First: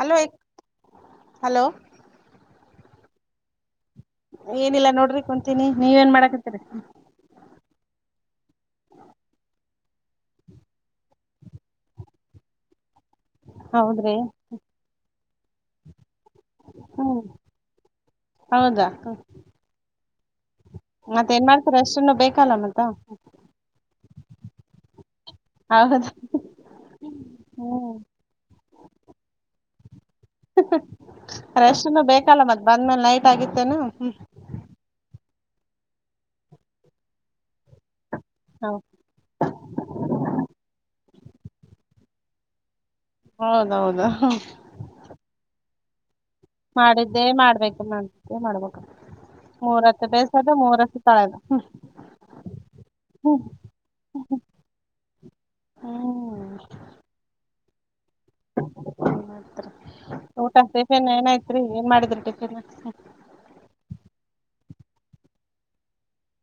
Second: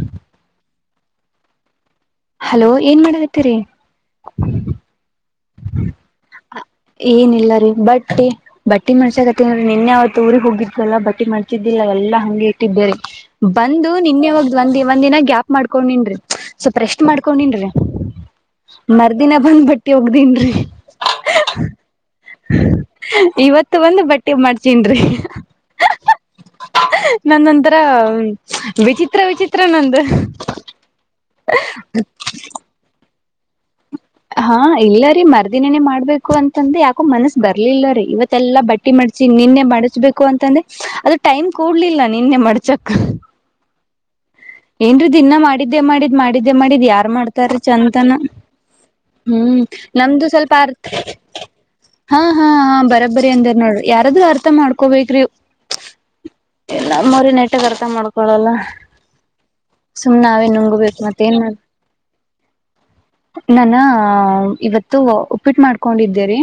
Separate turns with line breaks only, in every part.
Hello hello
hello ಏನ್ ಮಾಡ ಹತಿರಿ?
ಏನಿಲ್ಲ ನೋಡ್ರಿ ಕುನ್ ತೀನಿ ನೀವ ಏನ್ ಮಾಡಕತ್ತೀರಿ?
ಏನಿಲ್ಲರಿ ಬಟ್ಟಿ ಬಟ್ಟಿ ಮಡಚಕತ್ತಿನ್ ಅಂದ್ರೆ ನಿನ್ನೆ ಅವತ್ ಊರಿಗ್ ಹೋಗಿದ್ವಲ್ಲ ಬಟ್ಟಿ ಮಾಡ್ಚಿದ್ದಿಲ್ಲ ಎಲ್ಲಾ ಹಂಗೆ ಇಟ್ಟಿದ್ದೇರಿ. ಬಂದು
ಹೌದ್ರಿ
ನಿನ್ನೆವಗ್ದ್ ಒಂದ ಒಂದಿನ ಗ್ಯಾಪ್ ಮಾಡ್ಕೊಂಡಿನ್ರಿ. ಸ್ವಲ್ಪ್ರ ರೆಷ್ಟ್
ಹ್ಮ್
ಮಾಡ್ಕೊಂಡಿನ್ರೀ
ಹೌದಾ
ಮರ್ದಿನ ಬಂದ್ ಬಟ್ಟಿ ಓಗ್ದೀನ್ರಿ. ಹ್ಮ್
ಮತ್ತ ಏನ್
ಹ್ಮ್
ಮಾಡ್ತಾರ ಅಷ್ಟನ್ನು ಬೇಕಲ್ಲ ಮತ್ತ
ಇವತ್ತು ಒಂದು ಬಟ್ಟೆ ಮಾಡ್ಚನ್ ರಿ ಹಿ ಹಿ
ಹೌದ
ನನೊಂತರ
ಹ್ಮ್
ವಿಚಿತ್ರ ವಿಚಿತ್ ತ್ರ ನಂದು
ರೆಸ್ಟನ್ನು ಬೇಕಲ್ಲ ಮತ್ ಬಂದ್ಮೇಲೆ ನೈಟ್ ತ್ತಾಗಿತ್ತೇನು.
ಹಾ ಇಲ್ಲರಿ ಮರ್ ದಿನನೆ ಮಾಡ್ಬೇಕು ಅಂತಂದ ಯಾಕೋ ಮನಸ್ಸ ಬರ್ಲಿಲ್ಲ ರೀ ಇವತ್ ತ್ತೆಲ್ಲಾ ಬಟ್ಟಿ ಮಾಡ್ಚಿ ನಿನ್ನೆ ಮಾಡಿಚ್ಬೆಕು ಅಂತಂದೆ ಅದು ಟೈಮ್ ಕೂಡ್ಲಿಲ್ಲ. ನಿನ್ನೆ ಮಡ್ಚಕ್
ಹೌದೌದ್ ಹ್ಮ್.
ಏನ್ರ ದಿನ್ನ ಮಾಡಿದ್ದೇ ಮಾಡಿದ್ ಮಾಡ್ ದೆ ಮಾಡಿದ್ ಯಾರ
ಮಾಡಿದ್ದೇ
ಮಾಡ್ತಾರೀ
ಮಾಡ್ಬೇಕು
ಚಂತನ
ಮಾಡಿದ್ದೇ ಮಾಡ್ಬೇಕು
ಹ್ಮ
ಮೂರತ್ತು
ನಮ್ದು
ಬೇಸದು
ಸ್ವಲ್ಪ ಅರ್ಥ
ಮೂರತ್ತು ತೊಳದು
ಹ ಹ ಹ ಬರಬ್ಬರಿ
ಹ್ಮ್
ಅಂದ ನೋಡ್ರಿ ಯಾರಾದ ಅರ್ಥ ಮಾಡ್ಕೋಬೇಕ್ರಿ [unintelligible] ನಮ್ಮವ್ರಿನ ಅರ್ತ ಮಾಡ್ ಕೊಳಲ್ಲ ಸುಮ್ ನಾವೇ
ಊಟ
ನುಂಗಬೇಕು
ಟಿಫಿನ್
ಮತ್ತ ಏನ್
ಏನಾಯ್ತ್ರಿ ಮಾಡಿದ್ರಿ ಟಿಫಿನ್
ನಾನ ಇವತ್ ತ್ತು ಉಪ್ಪಿಟ್ಟು ಮಾಡ್ಕೊಂಡಿದ್ದೇರಿ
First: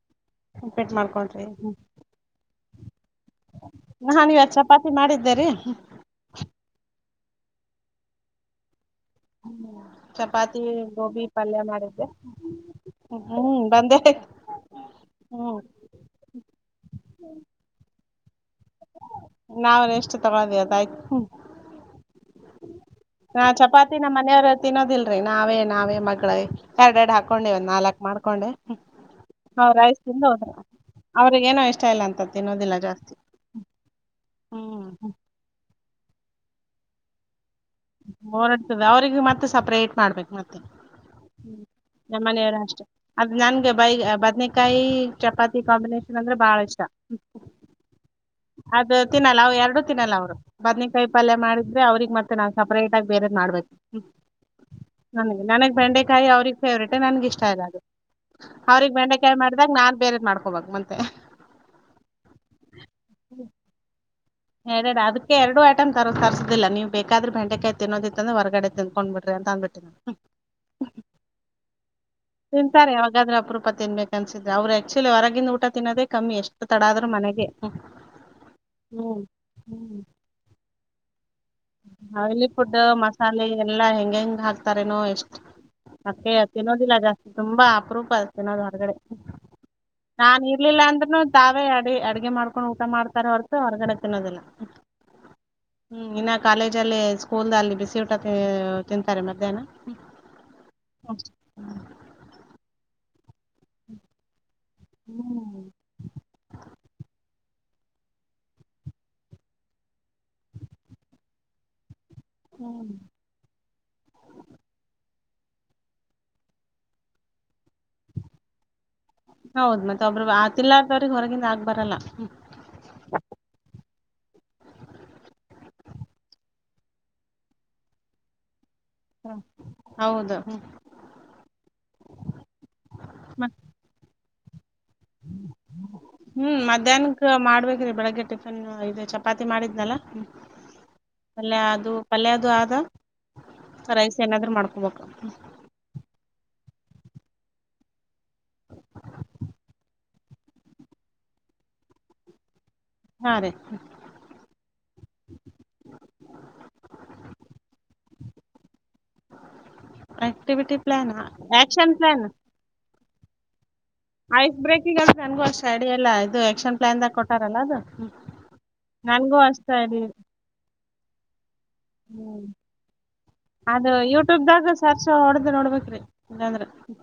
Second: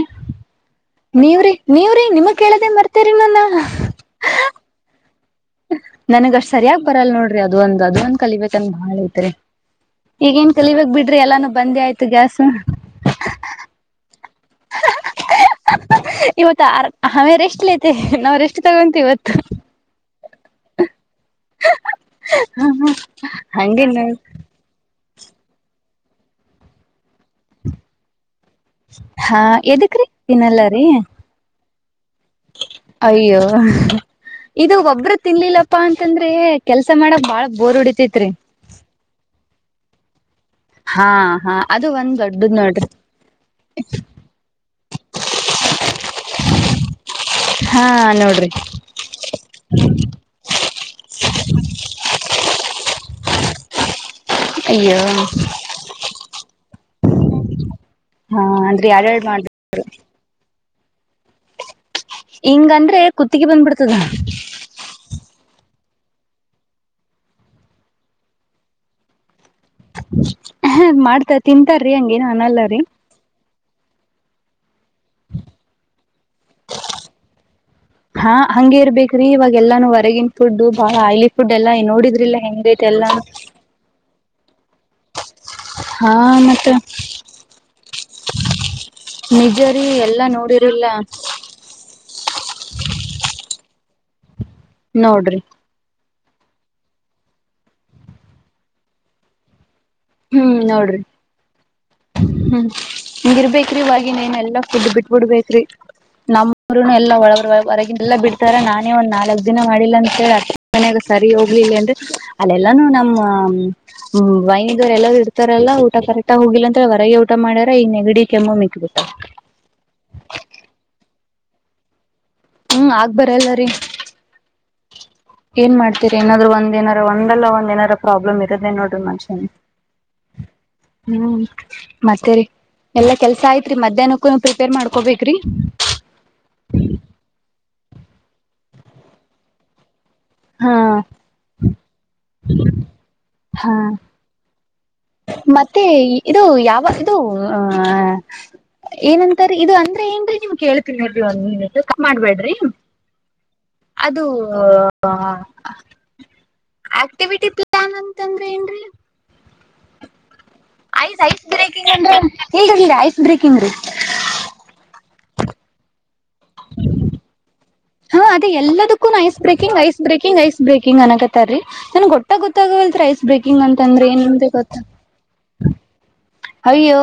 ರಿಪೀಟ್ ಮಾಡ್ಕೊಂಡ್ರಿ
ನೀವ್ರಿ ನೀವ್ರೀ ನಿಮ ಕೇಳದೇ ಮರ್ತೇರಿ ನಾನು
ನಾನ್ ಇವತ್ ಚಪಾತಿ ಮಾಡಿದ್ದೆ ರೀ
ನನ್ಗಷ್ಟ್ ಸರಿಯಾಗಿ ಬರಲ್ಲ ನೋಡ್ರಿ ಅದ ಒಂದ್ ಅದ ಒಂದ ಕಲಿಬೇಕಂತ ಬಾಳ್ ಐತಿ
ಹ್ಮ ಚಪಾತಿ ಗೋಬಿ
ಎಲ್ಲಾನು
ಪಲ್ಯ
ಬಂದೇ ಆಯ್ತು
ಮಾಡಿದ್ದೆ
ಗ್ಯಾಸ್
ಹ್ಮ್ ಬಂದೆ ಹ್ಮ್
ಇವತ್ ಆರ್ ಹ ವ ರೆಸ್ಟ್ ಲತೆ [unintelligible] ನಾವ್ ರೆಷ್ಟು ತಗೊಂತೀವಿ ಇವತ್
ನಾವು ರೆಷ್ಟು ತಗೋ ಬೇಕಾಯ್ತು
ಹ್ಮ ಹ್ಮ
ಹ ಚಪಾತಿ ನಮ್ಮ್ ಮನೆಯವ್ರ ತಿನ್ನೋದಿಲ್ ರಿ ನಾವೇ ನಾವೇ ಮಡ್ಕೊಳದ್ ಎರಡ್ ಎರಡು ಹಾಕೊಂಡೆ ಒಂದ್ ನಾಲ್ಕ್ ಮಾಡ್ಕೊಂಡೆ
ಹಾ
ಅವ್ರ್
ಎದಕ್ ರಿ ತಿನ್ನಲ್ಲಾರೀ
ಸ್ಟೈಲ್ ಅಂತ ತಿನ್ನೋದಿಲ್ಲ ಜಾಸ್ತಿ
ಅಯ್ಯೋ ಇದು
ಹ್ಮ್
ಒಬ್ಬರು ತಿನ್ಲಿಲ್ಲ ಪ್ಪಾ ಅಂತಂದ್ರೆ ಕೆಲ್ಸ ಮಾಡಕ್ ಬಾಳ ಬೋರ್ ಹೊಡಿತೈತ್ರಿ
ಓರಾಡ್ತದೆ ಅವ್ರಿಗೆ ಮತ್ತ ಸಪ್ರೇಟ್ ಮಾಡ್ಬೇಕು ಮತ್ತೆ
ಹಾ
ಹ್ಮ
ಹಾ ಅದು ಒಂದ್
ನಮ್ಮ
ದೊಡ್ಡದ್
ಮನೆಯವರು ಅಷ್ಟೇ
ನೋಡ್ರಿ
ಅದ ನನ್ಗೆ ಬೈ ಬದ್ನೇಕಾಯಿ ಚಪಾತಿ ಕಾಂಬಿನೇೇಶನ್ ಅಂದ್ರೆ ಬಹಳ ಇಷ್ಟ
ಹಾ ನೋಡ್ರಿ
ಅದ ತಿನ್ನಲ್ಲ ಅವ ಎರಡು ತಿನ್ನಲ್ಲ ಅವ್ರು ಬದ್ನೇಕಾಯಿ ಪಲ್ಯ ಮಾಡಿದ್ರೆ ಅವ್ರಿಗೆ ಮತ್ತೆ ನಾವು ಸಪ್ರೇಟ್ ಆಗಿ ಬೇರೆದ್ ಮಾಡ್ಬೇಕು ಅನಿಂಟೆಲಿಜಬಲ್
ಅಯ್ಯೋ
[inaudible] ನನ್ಗೆ ನನಗ್ ಬೆಂಡೆಕಾಯಿ ಅವ್ರಗ್ ಫೇವ್ರೇಟ್ ನನ್ಗ್ ಇಷ್ಟ ಇಲ್ಲ ಅದು
ಹಾ ಅಂದ್ರೆ
ಅವ್ರಗ್
ಎರಡ್ ಎರಡ್
ಬೆಂಡೆಕಾಯಿ
ಮಾಡ್ರಿ
ಮಾಡಿದ್ದಾಗ ನಾನ್ ಬೇರೆದ್ ಮಾಡ್ಕೊ ಹೋಗಬಕ್ ಮತ್ತೆ
ಇಂಗ ಆದಂದ್ರೆ ಕುತ್ತಿಗೆ ಬಂದ್ಬಿಡ್ತದ
ಹೇಳೇಡ ಅದಕ್ಕೆ ಎರಡು [unintelligible] ಬಟಮ ತರೋದಿಲ್ಲ ನೀವು ಬೇಕಾದ್ರೆ ಬೆಟೆಕಾಯಿ ತಿನ್ನೋದಿಂದ್ರ ಹೊರ್ಗಡೆ ತಂದಕೊಂಡ್ ಬಿಟ್ಟು
ಹ ಮಾಡ್ತ ತಿಂತಾರೀ ಹಂಗೇನ
ತಿಂತಾರೆ ಯಾಗಾದ್ರ ಅಪರೂಪ ತಿನ್ಬೇಕು ಅನ್ಸಿದ್ದ [unintelligible] ಅವ್ರ ಆಕ್ಟ್ನಳ್ಳಿಲಿ [unintelligible] ಹೊರಗಂದು ಊಟ ತಿನ್ನೋದೇ ಕಮ್ಮಿ ಎಷ್ಟು ತಡ ಆದ್ರೂ ಮನೆಗೆ
ಹಾ ಹಂಗೆ
ಹ್ಮ
ಇರ್ಬೇಕ್ರಿ ಇವಾಗ ಎಲ್ಲಾನು
ಹ್ಮ
ಹೊರಗಿನ [unintelligible] ನೋಡಿದ್ರಿಲ್ಲ
ಆಯಿಲಿ [unintelligible] ಫುಡ್
ಹೆಂಗೈತೆ ಎಲ್ಲಾ
ಮಸಾಲೆ ಎಲ್ಲಾ ಹೆಂಗ ಹೆಂಗ ಹ [unintelligible] ತಾರೇನೋ ಎಷ್ಟು
ಹಾ
ಅದ್ಕೆ [unintelligible]
ಮತ್ತ
ತಿನ್ನೋದಿಲ್ಲ ಜಾಸ್ತಿ ತುಂಬಾ ಅಪರೂಪ ತಿನ್ನೋದು ಹೊರಗಡೆ
ನಿಜರಿ ಎಲ್ಲಾ
ನಾನ್ ಇರ್ಲಿಲ್ಲ
ನೋಡಿರಿಲ್ಲ
ಅಂದ್ನು ತಾವೇ ಅ ಅಡಗೆ ಮಾಡ್ ಹಕೊಂಡ್ [unintelligible] ಊಟ ಮಾಡತಾರ ಹೊರತು ಹೊರಗಡೆ ತಿನ್ನೋದಿಲ್ಲ
ನೋಡ್ರಿ
ಇ [unintelligible] ಕಾಲೇಜ ಅಲ್ಲಿ ಸ್ಕೂಲ್ ಅಲ್ಲಿ ಬಿಸಿ ಊಟ ತಿ ತಿಂತಾರೆ ಮಧ್ಯಾಹ್ನ
ಹ್ಮ್ ನೋಡ್ರಿ ಹ್ಮ್ ಹಂಗ ಇರ್ಬೇಕ್ರ [unintelligible] ಇವಾಗಿನೇನೆಲ್ಲ [unintelligible] ಬಿಟ್ಬಿಡ್ಬೇಕ್ರೀ
ಹ್ಮ್
ನಮ್ಮರು ಎಲ್ಲಾ ಒಳಗ ಹೊರಗಿನ ಎಲ್ಲಾ ಬಿಡ್ತಾರ ನಾನೇ ಒಂದ್ ನಾಲ್ಕ್ ದಿನ ಮಾಡಿಲ್ಲ ಅಂತೇಳಿ ಅ [unintelligible] ಮನಯಾಗ ಸರಿ ಹೋಗ್ಲಿಲ್ಲ ಅಂದು ಅದೆಲ್ಲಾನು ನಮ್ಮ [unintelligible] ವೈ ಎಲ್ಲ ಇಡ್ತಾರಲ್ಲ ಊಟ ಕರೆಕ್ಟ್ ಆಗ ಹೋಗಿಲ್ಲ ಅಂದ್ರೆ ಹೊರಗೆ ಊಟ ಮಾಡಾರ ಈ ನೆಗಡಿ ಕೆಮ್ಮು ಮಿಕ್ಬಿಟ್ಟ [unintelligible]
ಹೌದ್ ಮತ್ತೆ ಒಬ್ಬರು [unintelligible] ಆತಿಲ್ಲದವ್ರಿಗೆ ಹೊರಗಿಂದ ಆಗ್ಬರಲ್ಲ
ಹ್ಮ್ ಆಗ್ ಬರಲ್ಲರಿ ಏನ್ ಮಾಡ್ತೀರಿ ಏನಾದ್ರು ಒಂದ ಏನಾರ ಒಂದಲ್ಲ ಒಂದ್ಏನಾರ [unintelligible] ಪ್ರಾಬ್ಲಮ್ ಇರೋದೇ ನೋಡ [unintelligible]
ಹೌದು
ಹ್ಮ್ ಮತ್ತೇರಿ ಎಲ್ಲಾ ಕೆಲ್ಸ ಆಯ್ತ್ರಿ ಮಧ್ಯಾಹ್ನ ಕ [unintelligible]
ಹ್ಮ್ ಮಧ್ಯಾಹ್ನಕ್ ಮಾಡ್ಬೇಕ್ರಿ ಬೆಳಗ್ ಹಾಗ ಟಿಫಿನ್ ಇದು ಚಪಾತಿ ಮಾಡಿದ್ನಲ್ಲ
ಹಾ
ಅಲ್ಯ [unintelligible] ಅದು ಪಲ್ಯ ಅದು ಆದ
ಹಾ
ರೈಸ್ ಏನಾದ್ರು ಮಾಡ್ಕ
ಮತ್ತೆ ಇದು ಯಾವ್ ಇದು ಆ ಏನಂತಾರ ಇದು ಅಂದ್ರೆ ಏನ್ರೀ ನಿಮ್ ಕೇಳ್ತೀನಿರಿ [unintelligible] ಒನ್ ಮಿನಿಟ್ ಕಟ್ ಮಾಡ್ಬೇಡ್ರಿ
ಹಾ ರೀ
ಅದು [unintelligible] ಆಕ್ಟಿವಿಟಿ ಪ್ಲಾನ್ ಅಂತಂದ್ರೆ ಏನ್ರೀ
[unintelligible] ಪ್ಲಾನ್
ಆಯ್ತ
action plan
[unintelligible] breaking [unintelligible]
ice break eagle [unintelligible] ನನ್ಗೂ ಅಷ್ಟ ಐಡಿಯಾ ಎಲ್ಲ ಆಯ್ತು ಇದು ಎಕ್ಷನ್ ಪ್ಲಾನ್ ದಾಗ ಕೊಟ್ಟಾರಲ್ಲ ಅದು
ಹಾ ಅದೆ ಎಲ್ಲದಕ್ಕೂನು ಐಸ್
ನನ್ಗೂ ಅಷ್ಟ
breaking ice
idea
breaking ice breaking ಅನಕತ್ತಾರೀ ನನ್ಗೆ ಗೊಟ್ಟಾಗ
ಹ್ಮ್
[unintelligible] ಗೊತ್ತಾಗವಲ್ತ್ರಿ ಐಸ್ ಬ್ರೇಕಿಂಗ್ ಅಂತ
ಅದು
ಅಂದ್ರೆ ಏನ್
ಯೂಟ್ಯೂಬ್ದಾಗ
ಗೊತ್ತ
ಸರ್ಚ್ ಹೊಡದ್ ನೋಡ್ಬೇಕ್ರಿ ಇಲ್ಲಾಂದ್ರ
ಅಯ್ಯೋ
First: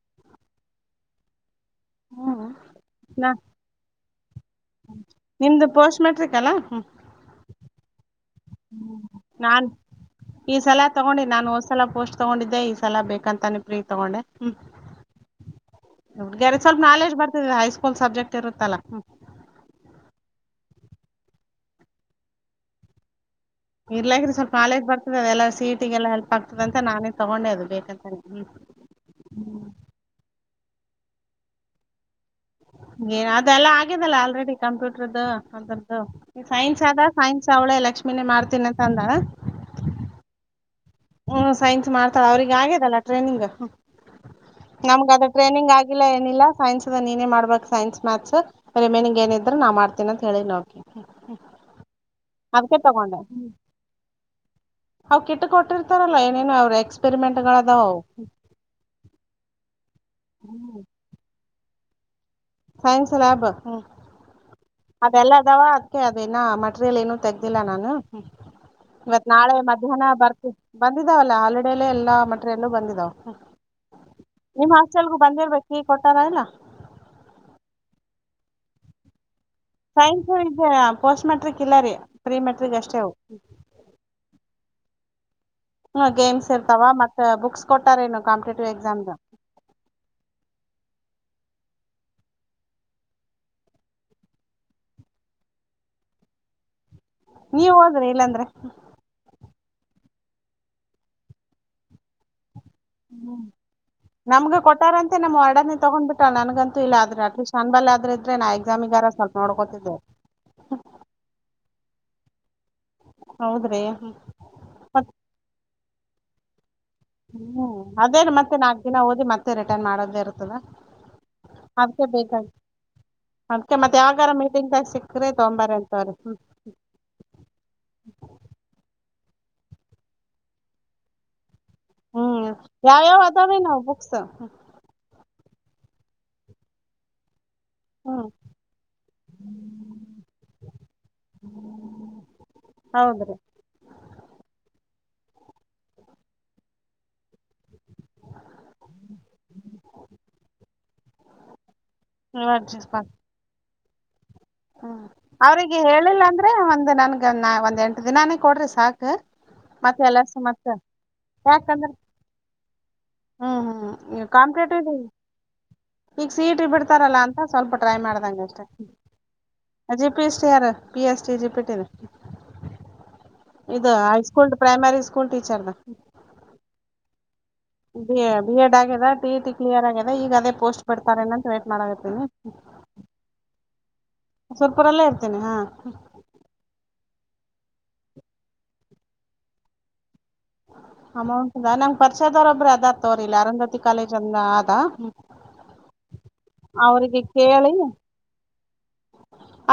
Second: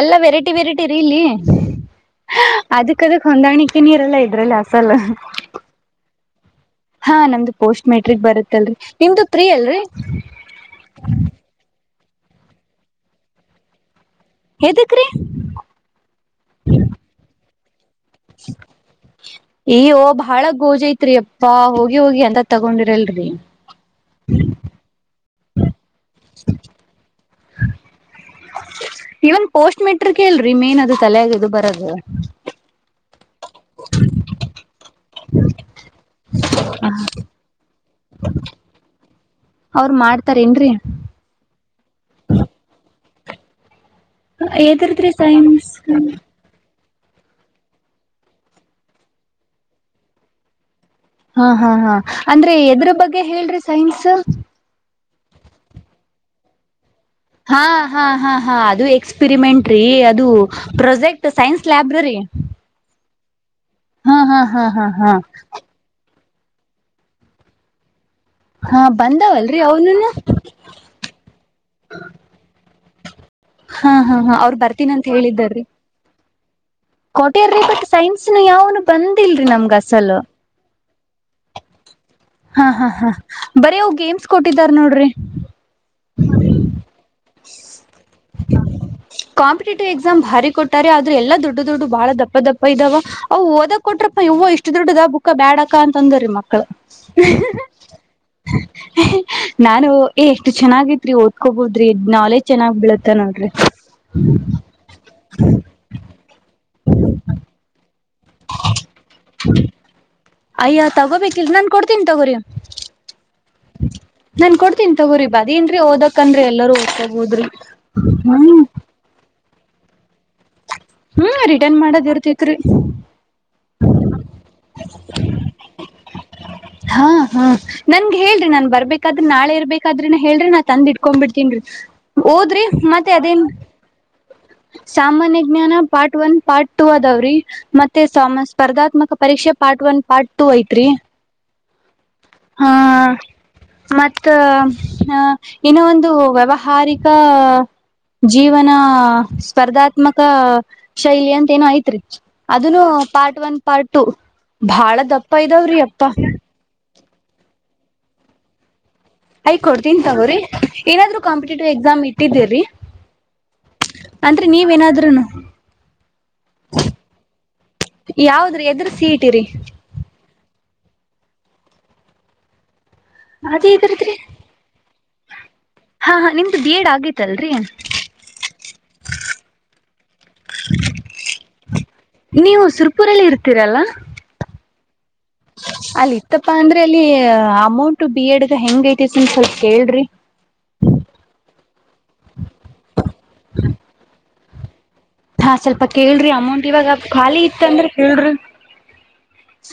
ಎಲ್ಲಾ ವೆರೈಟಿ [unintelligible]
ಹ್ಮ್
ಅದಕ್ ಅದಕ್
ನಾ
ಹೊಂದಾಣಿಕೆ ನೀರೆಲ್ಲಾ ಅಸಲ್ಲ
ನಿಮ್ದು ಪೋಸ್ಟ್ ಮೆಟ್ರಿಕ್ ಅಲ್ಲಾ ಹ್ಮ್
ಹಾ ನಮ್ದು ಪೋಸ್ಟ್ ಮೆಟ್. ಬರುತ್ತಲ್ರರಿ ನಿಮ್ದು ತ್ರೀ
ನಾನ್
ಅಲ್ರಿ.
ಈ ಸಲ ತಗೊಂಡಿ ನಾನು ಹೋದ್ಸಲ ಪೋಸ್ಟ್ ತಗೊಂಡಿದ್ದೆ ಈ ಸಲ ಬೇಕಂತಾನೆ ಪ್ರೀ ತಗೊಂಡೆ. ಹ್ಮ್
ಎದಕ್ರಿ
ಗೆರೆ ಸ್ವಲ್ಪ ನಾಲೆಜ್ ಬರ್ತದೆ ಹೈ ಸ್ಕೂಲ್. ಸ್ಕೂಲ್ ಸಬ್ಜೆಕ್ಟ್ ಇರುತ್ತಲ್ಲ ಹ್ಮ್.
ಅಯ್ಯೋ [unintelligible] ಐತ್ರಿ ಅಪ್ಪಾ ಹೋಗಿ ಹೋಗಿ ಅಂತ ತಗೊಂಡಿರಲ್ರಿ.
[inaudible] ಇಗೆಲ್ಲ ಹೆಲ್ಪ್ ಆಗ್ತದೆ ಅಂತ ನಾನೇ ತಗೊಂಡೆ ಅದು ಬೇ.
ಇವನ್ ಪೋಸ್ಟ್ ಮೆಟ್ರಿಕ್ ಇಲ್ರಿ. ಮೇನ್ ಅದಕ್ ಅಲ್ಲ ಇದಕ್ ಬರದು
ಏ ಅದೆಲ್ಲ ಆಗಿದೆಲ್ಲ ಆಲ್ರೆಡಿ ಕಂಪ್ಯೂಟರ್ದು ಅದರದ್ದು [inaudible] [unintelligible] ಮಾಡ್ತೀನಿ ಅಂತ ಅಂದ
[inaudible]
ಹ್ಮ ಸೈನ್ಸ್
ಎದರ್ದ್ರಿ
ನಮ್ಗ ಅದು
ಸೈನ್ಸ್
ಟ್ರೈನಿಂಗ್ ಆಗಿಲ್ಲ ಏನಿಲ್ಲ ಸೈನ್ಸ್ ನೀನೇ ಮಾಡ್ಬೇಕ ಸೈನ್ಸ್ ಮ್ಯಾತ್ಸ್ ರಿಮೇನಿಂಗ್ ಏನಿದ್ ನಾ ಮಾಡ್ತೇನ ಅಂತ ಹೇಳಿದೀನಿ ಅವಕ್ಕೆ.
ಹಾ ಹಾ ಹಾ ಅಂದ್ರೆ ಎದ್ರ
ತಗೊಂಡೆ
ಬಗ್ಗೆ ಹೇಳ್ರಿ ಸೈನ್ಸ್.
ಅವ್ ಕಿಟ್ಟ ಕೊಟ್ಟಿರ್. ಕೊಡುತರಲ್ಲ ಏನನು ಅವ್ರ ಎಕ್ಸ್
ಹಾ ಹಾ ಹಾ ಹಾ. ದು project science library
science lab ಹ್ಮ
ಹಾ ಹಾ ಹಾ
ಅದೆಲ್ಲದವಾ ಅದ್ಕೆ ಇನ್ನ ಮಟೀರಿಯಲ್ ಏನು ತೆಗ್ದಿಲ್ಲ ನಾನು. ಹ್ಮ
ಹಾ
ಇವತ್ ನಾಳೆ
ಬಂದವಲ್ರರಿ
ಮಧ್ಯಾಹ್ನ
ಅವನುನು
ಬರ್ತ ಬಂದಿದ್ದಾವಲ್ಲ ಹಾಲಿಡೇಲ್ಲೇ ಎಲ್ಲಾ ಮಟರಿ ಎಲ್ಲೂ ಬಂದಿದ್ [unintelligible]
ಹಾ ಹಾ ಹಾ ಅವ್ರು ಬರ್ತೀನ್ ಅಂತ್ ಹೇಳಿದ್ದಾರಿ
ಬಂದಿರ್ಬೇಕ್ ಈಗ ಕೊಟ್ಟಾರ ಇಲ್ಲ
ಕೋಟಿಯರ್ರಿ ಬಟ್ ಸೈನ್ಸ್ನು ಯಾವನು ಬಂದಿಲ್
ಸೈನ್ಸ್ ಮಾಡಿದ್ದನ್ನ ಪೋಸ್ಟ್ ಮ್ಯಾಟ್ರಿಕ್ ಇಲ್ಲ ರೀ ಪ್ರಿ
ಹಾ
ಮೆಟ್ರಿಕ್
ಹಾ
ಅಷ್ಟೇ
ಹಾ
ಅವು
ಬರೀ ಅವ್ ಗೇಮ್ಸ್ ಕೊಟ್ಟಿದಾರ ನೋಡ್ರಿ
ಹ್ಮ ಗೇಮ್ಸ್ ಇರ್ತಾವ ಮತ್ತ ಬುಕ್ಸ್ ಕೊಟ್ಟಾರ ನು ಕಾಂಪಿಟೇಟಿವ್ ಎಕ್ಸಾಮ್ದ
ದೋಡ್ಡು ಡೋಡ್ಡು ಬಾಳ ದಪ್ಪ ದಪ್ಪ ಇದಾವ ಅವು ಓದಕ್ ಕೊಟ್ರಪ್ಪ ಇವ್ ಇಷ್ಟ ದೋಡ್ಡದ ಬುಕ್ಕ ಬ್ಯಾಡಕ ಅಂತ ಅಂದ್ರೀ ಮಕ್ಕಳ
ನೀವ ಒದ್ರಿ ಇಲ್ಲಾಂದ್ರ
ನಾನು ಏ ಎಷ್ಟ ಚೆನ್ನಾಗತ್ರಿ ಓದ್ಕೋಬಹದ್ರಿ ನಾಲೆಜ್ ಚೆನ್ನಾಗ್ ಬೀಳತ್ತ
ಹ್ಮ್
ನೋಡ್ರಿ
ನಮ್ಗ ಕೊಟ್ಟಾರಂತೆ ನಮ್ಮ ವರ್ಡನೆ ತಗೊಂಡ್ ಬಿಟ್ಟಳ ನನ್ಗಂತ ಇಲ್ಲ ಆದ್ರ ಅಟ್ಲೀಸ್ಟ್ ನನ್ ಬಲ್ಲಾದ್ರು ಇದ್ರೆ ನಾ ಎಕ್ಸಾಮಿಗಾರ ಸ್ವಲ್ಪ ನೋಡ್ಕೋತಿದ್ದೆ
ಅಯ್ಯ ತಗೋಬೇಕಿಲ್ ನಾನ್ ಕೊಡ್ತೀನಿ ತಗೋರಿ
ಹೌದ್ರಿ
ನಾನ್ ಕೊಡ್ತೀನಿ
ಮತ್ತ್
ತೊಗೋರಿ ಬಾರಿ ಏನ್ರಿ ಓದಕಂದ್ರೆ ಎಲ್ಲರೂ ಓದ್ಕೋಬೋದ್ರಿ
ಹ್ಮ್ ಅದೇನ್ ಮತ್ತೆ
ಹ್ಮ್
ನಾಲ್ಕ್ ದಿನ ಓದಿ ಮತ್ತ ರಿಟರ್ನ್ ಮಾಡದೇ ಇರ್ತದ
ಹ್ಮ್ ರಿಟರ್ನ್
ಅದ್ಕ್ಕೆ
ಮಾಡದ್
ಬೇಕ
ಇರ್ತೇತ್ರಿ
ಅದ್ಕ್ಕೆ ಮತ್ತೆ ಯಾವಾಗಾರ ಮೀಟಿಂಗ್ ತಾಕ್ ಸಿಕ್ಕ್ರಿ ತೊಂಬಾರೆ ಅಂತವ್ರಿ ಹ್ಮ
ಹಾ ಹಾ ನನ್ಗೆ ಹೇಳ್ರಿ ನಾನ್ ಬರ್ಬೇಕ ಅದ್ರ ನಾಳೆ ಇರ್ಬೇಕಾದ್ರೆನೇ ಹೇಳ್ತಿ ನಾನ್ ತಂದ ಇಟ್ಕೊಂಡ್ ಬಿಡ್ತೀನರಿ
ಹ್ಮ್
ಓದ್ರಿ ಮತ್ತೆ
ಯಾವ್ಯಾವ್
ಅದೇನ್
ಅದಾವೇನೋ
ಸಾಮಾನ್ಯ ವಿಜ್ಞಾನ ಪಾರ್ಟ್ ಒನ್ ಪಾರ್ಟ್ ಟೂ ಅದಾವ್ರೀ ಮತ್ತೆ
ಹ್ಮ್
ಸ್ಪರ್ಧಾತ್ಮಕ ಪರೀಕ್ಷೆ ಪಾರ್ಟ್ ಒನ್ ಪಾರ್ಟ್ ಟೂ ಐತ್ರಿ ಹಾ
ಹೌದ್ರಿ
ಮತ್ತ ಹ ಹಿನಾ ಒಂದು ವ್ಯಾವಹಾರಿಕ ಜೀವನ ಸ್ಪರ್ಧಾತ್ಮಕ ಶೈಲಿ ಅಂತ ಏನು ಐತ್ರಿ ಅದನ್ನು ಪಾರ್ಟ್ ಒನ್ ಪಾರ್ಟು
ಹ್ಮ ಅವ್ರಿಗೆ ಹೇಳಿಲ್ಲ ಅಂದ್ರೆ ಒಂದ ನನ್ಗ ನಾ ಒಂದ್ ಎಂಟ ದಿನಾನೇ ಕೊಡ್ರಿ ಸಾಕ ತ್ತೆ
ಐ ಕೊಡ್ತೀನ್
ಮತ್ತೆ ಎಲ್ಲ
ತಗೋರಿ
[unintelligible] ಮತ್ತ್
ಏನಾದ್ರು ಕಾಂಪಿಟೇಟಿವ್
ಯಾಕಂದ್ರ
ಎಕ್ಸಾಮ್ ಇಟ್ಟಿದ್ದೀರಿ
ಹ್ಮ ಹ್ಮ ಈ
ಅಂದ್ರೆ ನೀವ್
ಕಾಂಪಟೇಟಿವ್
ಏನಾದ್ರುನು
ಈಗ ಸೀಟ ಬಿಡ್ತಾರಲ್ಲ ಅಂತ ಸ್ವಲ್ಪ ಟ್ರೈ ಮಾಡ್ದಂಗ ಅಷ್ಟೆ
ಟಿರಿ
ಪಿಸಿಆರ್ ಪಿ ಎಸ್ಟಿ ಜಿಪಿಟಿದ
ಅದ ಏದದ್ರಿ
ಪ್ರೈಮರಿ ಸ್ಕೂಲ್ ಟೀಚರ್ದ
ಹಾ ಹ ನಿಮ್ದು ಡಿಎಡ್ ಆಗೇತಲ್ರಿ
ಬಿ ಬಿ ಎಡ್ ಆಗ್ಯಿದೆ ಟಿ ಇ ಟಿ ಕ್ಲಿಯರ್ ಆಗ್ಯಿದೆ ಈಗ ಅದೇ ಪೋಸ್ಟ್ ಬಿಡ್ತಾರ ನಂತ ವೇಟ್ ಮಾಡಕತೀನಿ
ನೀವು ಸುರ್ಪುರಲ್ಲಿ ಇರ್ತೀರಲ್ಲಾ
ಸವರ್ಪುರಲ್ಲೇ
ಅಲ್ಲಿ ಇತ್ತಪ್ಪ ಅಂದ್ರೆ ಅಲ್ಲಿ ಅಮೌಂಟ್ ಬಿ ಎಡ್ಗ ಹೆಂಗ ಐತಿತಿ ಸ್ವಲ್ಪ ಕೇಳ್ರಿ
ಅಮೌಂಟ್ದ ನಂ್ ಪರಿಚಯದವಾರೊಬ್್ರ ಅದಾರ್ ತೋ್ರಿಲ್ಲ ಅರಂಧತಿ ಕಾಲೇಜ್ ಅಂದ ಾ
ಹಾ ಸ್ವಲ್ಪ ಕೇಳ್ರಿ [unintelligible] ಅಮೌಂಟ್ ಇವಾಗ ಖಾಲಿ ಇತ್ತ
ಕೇಳಿ
ಅಂದ್ರೆ ಹೇಳ್ರಿ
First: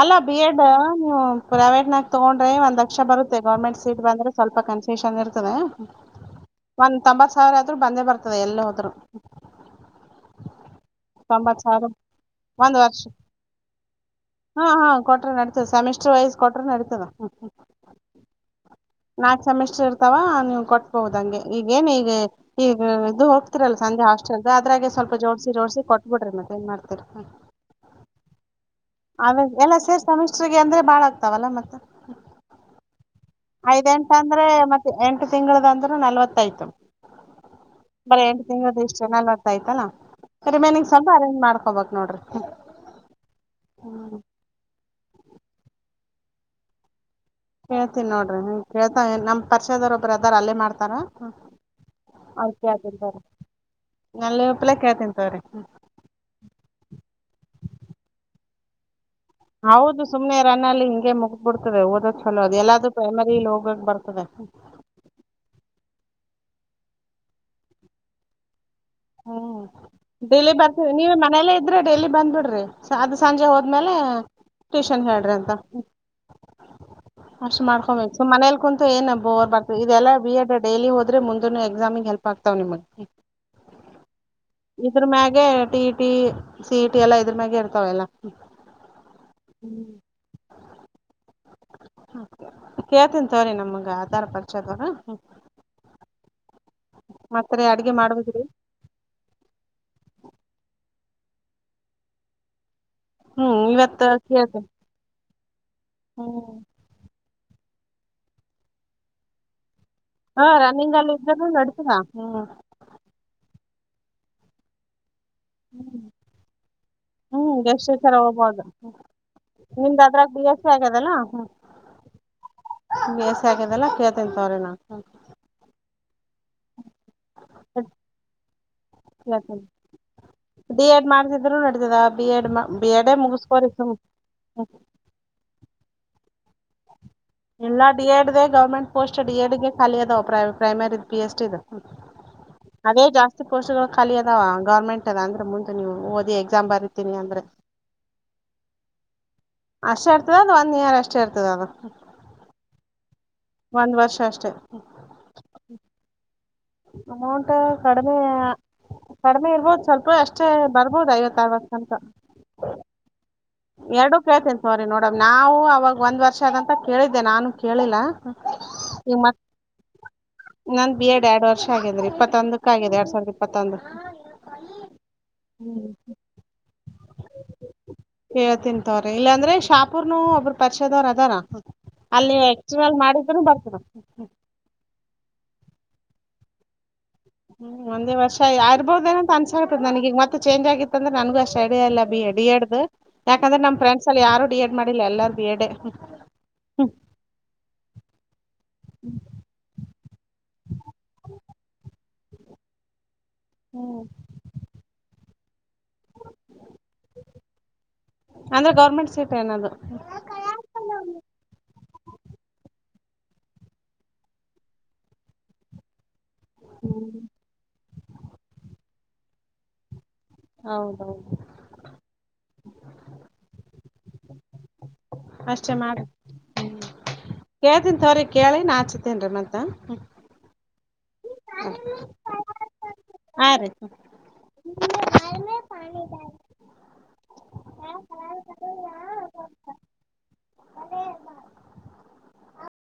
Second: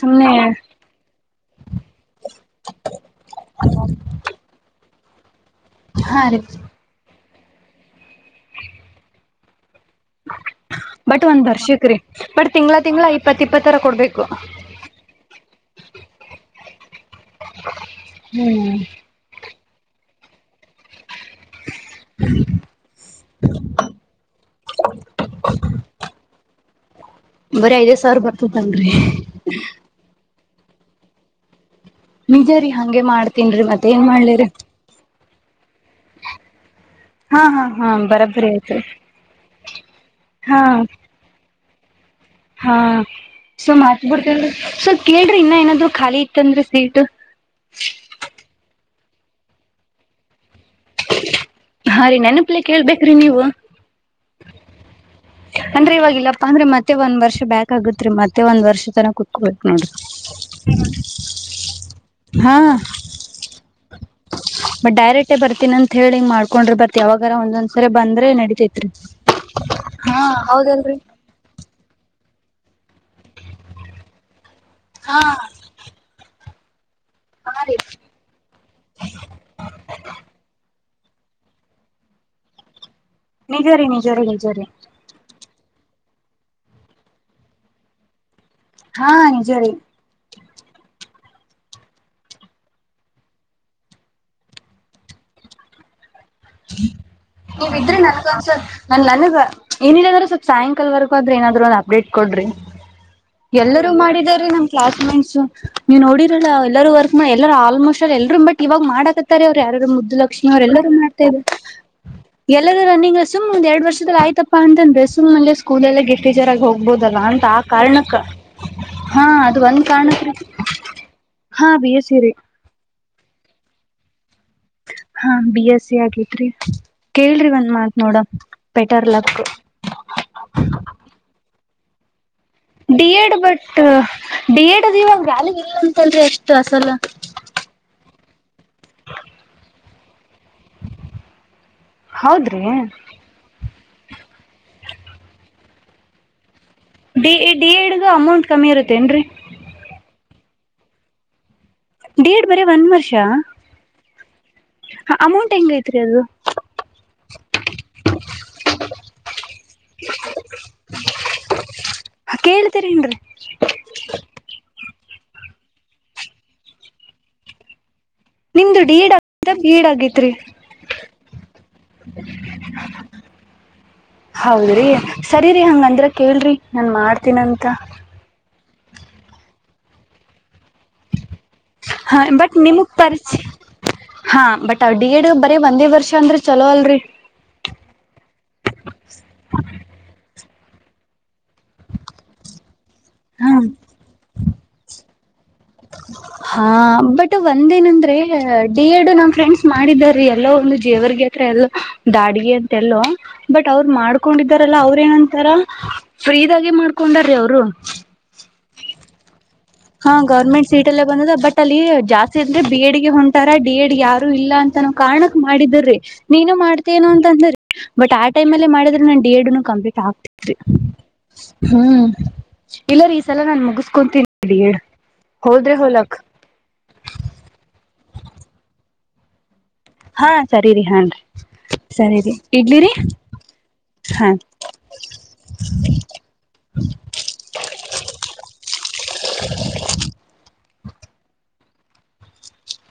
ಅಲ್ಲ ಬಿ ಎಡ್ ನೀ ಪ್ರವೇಟ್ ನಾಗ್ ತಗೊಂಡ್ರ ಒಂದ್ ಲಕ್ಷ ಬರುತ್ತ ಗರ್ಮೆಂಟ್ ಸೀಟ್ ಬಂದ್ರೆ ಸ್ವಲ್ಪ ಕನ್ಸ ೇಶಂದ
ಹಾ ರೀ
[unintelligible] ಒ ತ [unintelligible] ಸಾರ ಆದ್ರರು ಬಂದೇ ಬರ್ತದೆ ಎಲ್ಲ ಹೋದ್ರು
ಬಟ್ ಒಂದ್
ತೊಂಬತ್
ಬರ್ಷಿಕ್
ಸಾವಿರ
ರೀ ಬಟ್ ತಿಂಗಗಳ
ಒಂದ್ ವರ್ಷ
ತಿಂಗಗಳ ಇಪ್ಪತ್ತ ಇಪ್ಪತ್ತ
ಹಾ ಹಾ ಕೊಟ್ರೆ ನಡತ ಸೆಮಿಸ್ಟರ್ ವೈಸ್ ಕೊಟ್ರೆ ನಡತ ಸ ಹ
ಹ್ಮ್
ನಾ ಸೆಮಿಸ್ಟರ್ ಅವಾ ನೀವು ಕೊಟ್ಟ ಬೌದುಂಗೆ ಈಗ ಏನ್ ಈಗ ಈಗ ಇದು ಹೋಗ್ತಿೀರಲ್ಲ ಸಂಜೆ ಹಾಸ್ಟೆಲ್ ಅದ್ರಾಗೆ ಸ್ವಲ್ಪ ಜೋಡ್ಸಿ ಜೋಡ್ಸಿ ಕೊಟ್ಬಿಡ್ರಿ ಮತ್ತ ಏನ್ ಮಾಡ್ತರ
ಬರಿ ಐದೆ ಸರ್ ಬರ್ತ
ಅವೇ ಎಲ್ಲಾ ಸೇರ್ಸ ಮ ಮ ಅಂದ್ರೆ ಬಾಳ ಆಗ್ತಾವಲ್ಲ ಮತ್ತೆ
ನಿಜ ರೀ ಹಂಗೆ ಮಾಡ್ ತಿನ್ಿ ಮತ್ತೆ ಏನ್ ಮಾಡ್ಲಿರಿ
ಹ ತಿಂಗಳು ಅ್ರ ನಲ್ವತ್ತಾಯ್ತು
ಹಾ ಹಾ ಹಾ
ಬರ ಎಂಟು
ಬರಬ್ಬರಿ ಆಯ್ತು
ತಿಂಗಳ ಇಷ್ಟ ನಲ್ತ್ತಾಯ್ತಲ್ಲ
ಹಾ
ರಿಮೇನಿಂಗ್ ಸ್ವಲ್ಪ ಅರೇಂಜ್ ಮಾಡ್ತ ಹೋಗಕ್ ನೋಡ್ರರಿ
ಹಾ ಸೊ ಮಾತ್ ಬಿಿಡ್ತೇಲ್ೀ ಸೊ ಕೇಳ್ರಿ ಇನ್ನ ಏನಾದ್ರು ಖಾಲಿ ಇತ್ತಂದ್ರಿ ಸೀಟ್
ನಮ್ಮ ಪರ್ಚದರ ಒಬ್ಬರು ಅದಾರ ಅಲ್ಲೇ ಮಾಡ್ತಾರೆ
ಹಾ ರೀ
ಅ
ನೆನಪ್ಲೆ
ಕೇಳ್
ಕೇಳ್ಬೇಕ್ರಿ
ತಿಂತವ್ರೀ
ನೀವು
ನಲ್ಲಿ ಒಪ್ಲೆ ಕೇಳ್ ತಿಂತವ್ರೀ
ಅಂದ್ರೆ ಇವವಾಗಿಲ್ಲಪ್ಪಾ ಅಂದ್ರೆ ಮತ್ತೆ ಒಂದ್ ವರ್ಷ ಬ್ಯಾಕ್ ಆಗತ್ರಿ ಮತ್ತೆ ಒಂದು ವರ್ಷ ತನ ಕುೂತ್ಕೋಬೇಕಕ್ ನೋಡ್ರಿ
ಹೌದು ಸುಮ್ನೆ ರನ್ ಅಲ್ಲಿ ಹಿಂಗೆ ಮುಗಬಿಡ್ತದೆ, ಓದೋ ಚಲೋ
ಹಾ
ಅದು ಎಲ್ಲಾದೂ ಪ್ರೈಮರಿಲ್ ಹೋಗಕ್ ಬರ್ತದೆ.
ತಕೊಂಡ್ರ ಬರ್ತಿ ಯಾವಾಗರ ಒಂದಸರಿ ಬಂದ್ರೆ ನಡಿತತಿ. [inaudible]
ಡೈಲಿ ಬರ್ತೀವಿ ನೀವು ಮನೇಲ್ಲೇ ಇದ್ರೆ ಡೈಲಿ ಬಂದ್ಬಿಡ್ರಿ ಅದು ಸಂಜೆ ಹೋದ್ಮೇಲೆ ಟ್ಯೂಷನ್
ಹಾ
ಹೇಳ್ರಿ ಅಂತ.
ಹಾ
ಅರ್ಷ್
ರೀ
ಮಾಡ್ಕೊಬೇಕು ಸು ಮನೇಲಿ ಕುಂತು ಏನ್ ಒಬ್ರ್ ಬರ್ತ ಇದೆಲ್ಲಾ ಬಿಡ್ ಡೈಲಿ ಓದ ಅ ಮುಂದೆನು ಎಕ್ಸಾಮಿಗೆ ಹೆಲ್ಪ್ ಆಗ್ತಾವ್ ನಿಮಗೆ.
ನಿಜರಿ ನಿಜರಿ ನಿಜರಿ
ಟ ಟಿ ಸಿ ಇಟಿ ಎಲ್ಲಾ ಇದ್ರ ಮ್ಯಾಗೆ ಇರ್ತಾವ ಎಲ್ಲಾ.
ಹಾ ನಿಜ ರ
ಹ ಕೇಳ್ತನ ತವ್ರೀ ನಮ್ಗೆ ಆಧಾರ್ ಪರ್ಚದವ, ಹ್ಮ.
ನೀವಿದ್ರೆ ನನ್ಗ ಒಸ ನನ್ ನನಗ ಏನಿಲ್ಲದ್ರ ಸ್ವಲ್ಪ ಸಾಯಂಕಾಲವರೆಗೂ ಹದ್ರಿ ಏನಾದ್ರು ಒಂದು ಅಪ್ಡೇಟ್ ಕೊಡ್ರಿ.
ಹ್ಮ್
ಎಲ್ಲರೂ
ಇವತ್ತ್
ಮಾಡಿದಿದ್ದಾರೆ ನಮ್
ಕೇಳ್ತೇನ್
ಕ್ಲಾಸ್ ಮೇಟ್ಸ್ ಹ ನೀವು
ಹ್ಮ್.
ನೋಡಿರಲ್ಲ ಎಲ್ಲರೂ ವರ್ಕ್ ಮಾಡ ಎಲ್ಲ ಆಲ್ಮೋಸ್ಟ್ ಎಲ್ರರು ಬಟ್ವಾಗ್ ಮಾಡಕತ್ತಾರೆ ಅವರು ಯಾರ ಸು
ಹಾ
ಲಕ್ಷ್ಮಿ ಅವರು ಎಲ್ಲರೂ
ಅಲ್ಲಿ
ಮಾಡ್ತಾರೆ
ಇದ್ರೂನು ನಡಿತದ ಹ್ಮ್
ಎಲ್ಲರೂ ರನ್ನಿಂಗ ಸುಮ್ ಒಂದ ಎರಡು ವರ್ಷದಲ್ಲಿ ಆಯ್ತಪ್ಪ ಅಂತಂದ್ರೆ ಸ್ಕೂಲ್ಲಿ ಗೆಸ್ಟ್ ಟಚರ್ ಆಗ ಹೋಗಬಹದಲ್ಲ
ಹ್ಮ್
ಅ ಆ ಕಾರಣ
ಹೋಗ್ಬೋದು
ಹಾ ಅದು ಒಂದ
ನಿಂದ್ ಅದ್ರಾಗ
ಕಾರಣಕ್ಕೆ ಹಾ ಬಿ ಎಸರಿ
ಮಸ ಆಗಲ್ಲ ತ್ರ ನಾ
ಬಸಿ ಆಕಿದ್ರಿ ಕೇಳ್ರಿ ಒಂದ್ ಮಾತ್ ನೋಡ ಬೆಟರ್ ಲಕ್
ಕೇಳ್ತೇನಿ ತದ
D Ed but D Ed ಅದು ಇವಾಗ ವ್ಯಾಲಗ್ ಇಲ್ಲ. ಲ್ರಿ ಎಷ್ಟು ಅಸಲ
ಗೌರ್ಮೆಂಟ್ ಪೋಸ್ಟ್ ಡಿ ಎಡ್ ಖಾಲಿ ಅದ. Primary B S T E
ಹೌದ್ರಿ
ಅದೇ ಜಾಸ್ತಿ ಪೋಸ್ಟ್ ಗಳು ಖಾಲಿ ಅದಾವ ಗೌರ್ಮೆಂಟ್ ಅಂದ್ರೆ ಮುಂದೆ ನೀವುಓದಿ
ಡಿ ಎ ಡಿ ದೂ ಅಮೌಂಟ್ ಕಮ್ಮಿ ಇರುತ್ತೇ ಏನ್ರರಿ
ಅಷ್ಟೇ ಇರ್ತದ ಅದು ಒನ್ ಇಯರ್ ಅಷ್ಟೇ ಇರ್ತದದು
ಡಿ ಎ ಡಿ ಬರೇ ಒನ್ ವರ್ಷ
ಒಂದ್ ವರ್ಷ ಅಷ್ಟೇ.
ಅಮೌಂಟ್ ಹೆಂಗಐತ್ರಿ ಅದು
ಅಮೌಂಟ್ ಕಡಿಮೆ ಕಡಿ ಮೇ ಇರ್ಬಹದು ಸ್ವಲ್ಪ ಎಷ್ಟೇ ಬರ್ಬಹದು ಐವತ್ತು ಅರವತ್ತ ತನಕ
ಹ ಕೇಳ್ತೀರ ಏನ್ರರಿ
ಎರಡು ಕೇಳ್ತೀನಿ ತೊಗರಿ ನೋಡಿ ಮೇಡಮ್ ನಾವು ಅವವಾಗ ಒಂದ್ ವರ್ಷ ಆದಂತ ಕೇಳಿದ್ದೆ ನಾನು ಕೇಳಿಲ್ಲ
ನಿಂದು
ಈಗ ಮತ್ತೆ
ಡೀಡಾಗಿದ್ದ ಬೀ ಎಡ್ ಆಗೇತೀರಿ
ನಂದು ಬಿ ಎಡ್ ಎರಡ ವರ್ಷ ಆಗ್ಯದ ರೀ ಇಪ್ಪತ್ತೊಂದಕ್ಕೆ ಆಗ್ಯದ ಎರಡು ಸಾವಿರದ ಇಪ್ಪತ್ತೊಂದು
ಹೌದ್ರಿ ಸರಿರಿ ಹಂಗಂದ್ರ ಕೇಳ್ರಿ ನಾನ್ ಮಾಡ್ತೀನಂತ
ಕೇಳ್ತೀನಿ ತೊಗರಿ ಇಲ್ಲಾಂದ್ರೆ ಶಾಪೂರ್ನು ಒಬ್ರ
ಹ ಬಟ್ ನಿಮಗ
ಎಕ್ಸ್ಟರ್ನಲ್ ಮಾಡಿದ್ರು
ಪರಿಚಯ
ಬರ್ತದ
ಹ ಬಟ್ ಡಿ ಎಡ್ ಬರಿ ಒಂದೇ ವರ್ಷ ಅಂದ್ರೆ ಚಲೋ ಅಲ್ರರಿ
ಹ್ಮ್ ಒಂದೇ ವರ್ಷ ಇರ್ಬೋದೇನ ಅಂತ ಅನ್ಸಾಗತದೆ ನನಗ ಈಗ ಮತ್ತ ಚೇಂಜ್ ಆಗತ್ತಂದ್ರೆ ನನಗೂ ಅಷ್ಟ ಲ್ಲ ಇಡಿಯ ಇಲ್ಲ ಡಿ ಎಡ್ ಯಾಕಂದ್ರ ನಮ್ಮ ಫ್ರೆಂಡ್ ಅಲ್ಲಿ ಯಾರು ಡಿ ಎಡ್ ಮಾಡ ಡಿಲ್ಲ ಎಲ್ಲಾರ ಬೀ ಎಡ್
ಹಾ ಬಟ್ ಒಂದ ಏನಂದ್ರೆ ಡಿ ಎಡ್ ನಮ್ಮ ಫ್ರೆಂಡ್ಸ್ ಮಾಡಿದಾರೆ ಎಲ್ಲೋ ಒಂದು ಜೇವರ್ಗೆ ಹತ್ರ ಎಲ್ಲೋ ದಾಡಿಗೆ ಅಂತ ಎಲ್ಲೋ ಬಟ್ ಅವ್ರು
ಹ್ಮ್
ಮಾಡ್ಕೊಂಡಿದಾರಲ್ಲ ಅವ್ರ ಏನಂತ ರ ಫ್ರೀದಾಗೆ ಮಾಡ್ಕೊಂಡಾರ್ರೀ ಅವರು
ಅಂದ್ರ ಗರ್ಮೆಂಟ್ ಸೀಟ್ ಏನದು
ಹಾ ಗೌರ್ಮೆಂಟ್ ಸೀಟ್ ಅಲ್ಲೇ ಬಂದದ ಬಟ್ ಅಲ್ಲಿ ಜಾಸ್ತಿ ಅಂದ್ರೆ ಬಿ ಎಡ್ ಗೆ ಹೊಂಟಾರ ಡಿ ಯಡ--ಗ ಯಾರು ಇಲ್ಲ ಅಂತ ನಾವ್ ಕಾರಣಕ ಮಾಡಿದ್ರಿ ನೀನು ಮಾಡ್ತಿ ಅನೋ ಅಂತ ಅಂದೇ ರಿ ಬಟ್ ಆಟೈಮ ಅಲ್ಲಿ ಮಾಡಿದ್ರೆ ನನ್ ಡಿ ಎಡ--ನು ಕಂಪ್ಲೀಟ್ ಆಗ್ತತಿತ್ತ ರಿ
ಹೌದೌದು
ಹ್ಮ್ ಇಲ್ಲ ರೀ ಈ ಸಲ ನಾನ್ ಮುಗಿಸಕೊತೀನಿ. ಡಿ ಎಡ
ಅಷ್ಟೆ ಮಾಡ ಕೇಳ್ತನ್ ತೊಗರಿ ಕೇಳಿ ನಾಳ ಹಚ್ಚತಿನ್ರಿ ಮತ್ತ
ಹಾ ಸರಿರಿ ಹನ್ರಿ ಸರಿರಿ ಇಡ್ಲಿರಿ
ಹಾ ರೀ.
ಹಾ. [inaudible]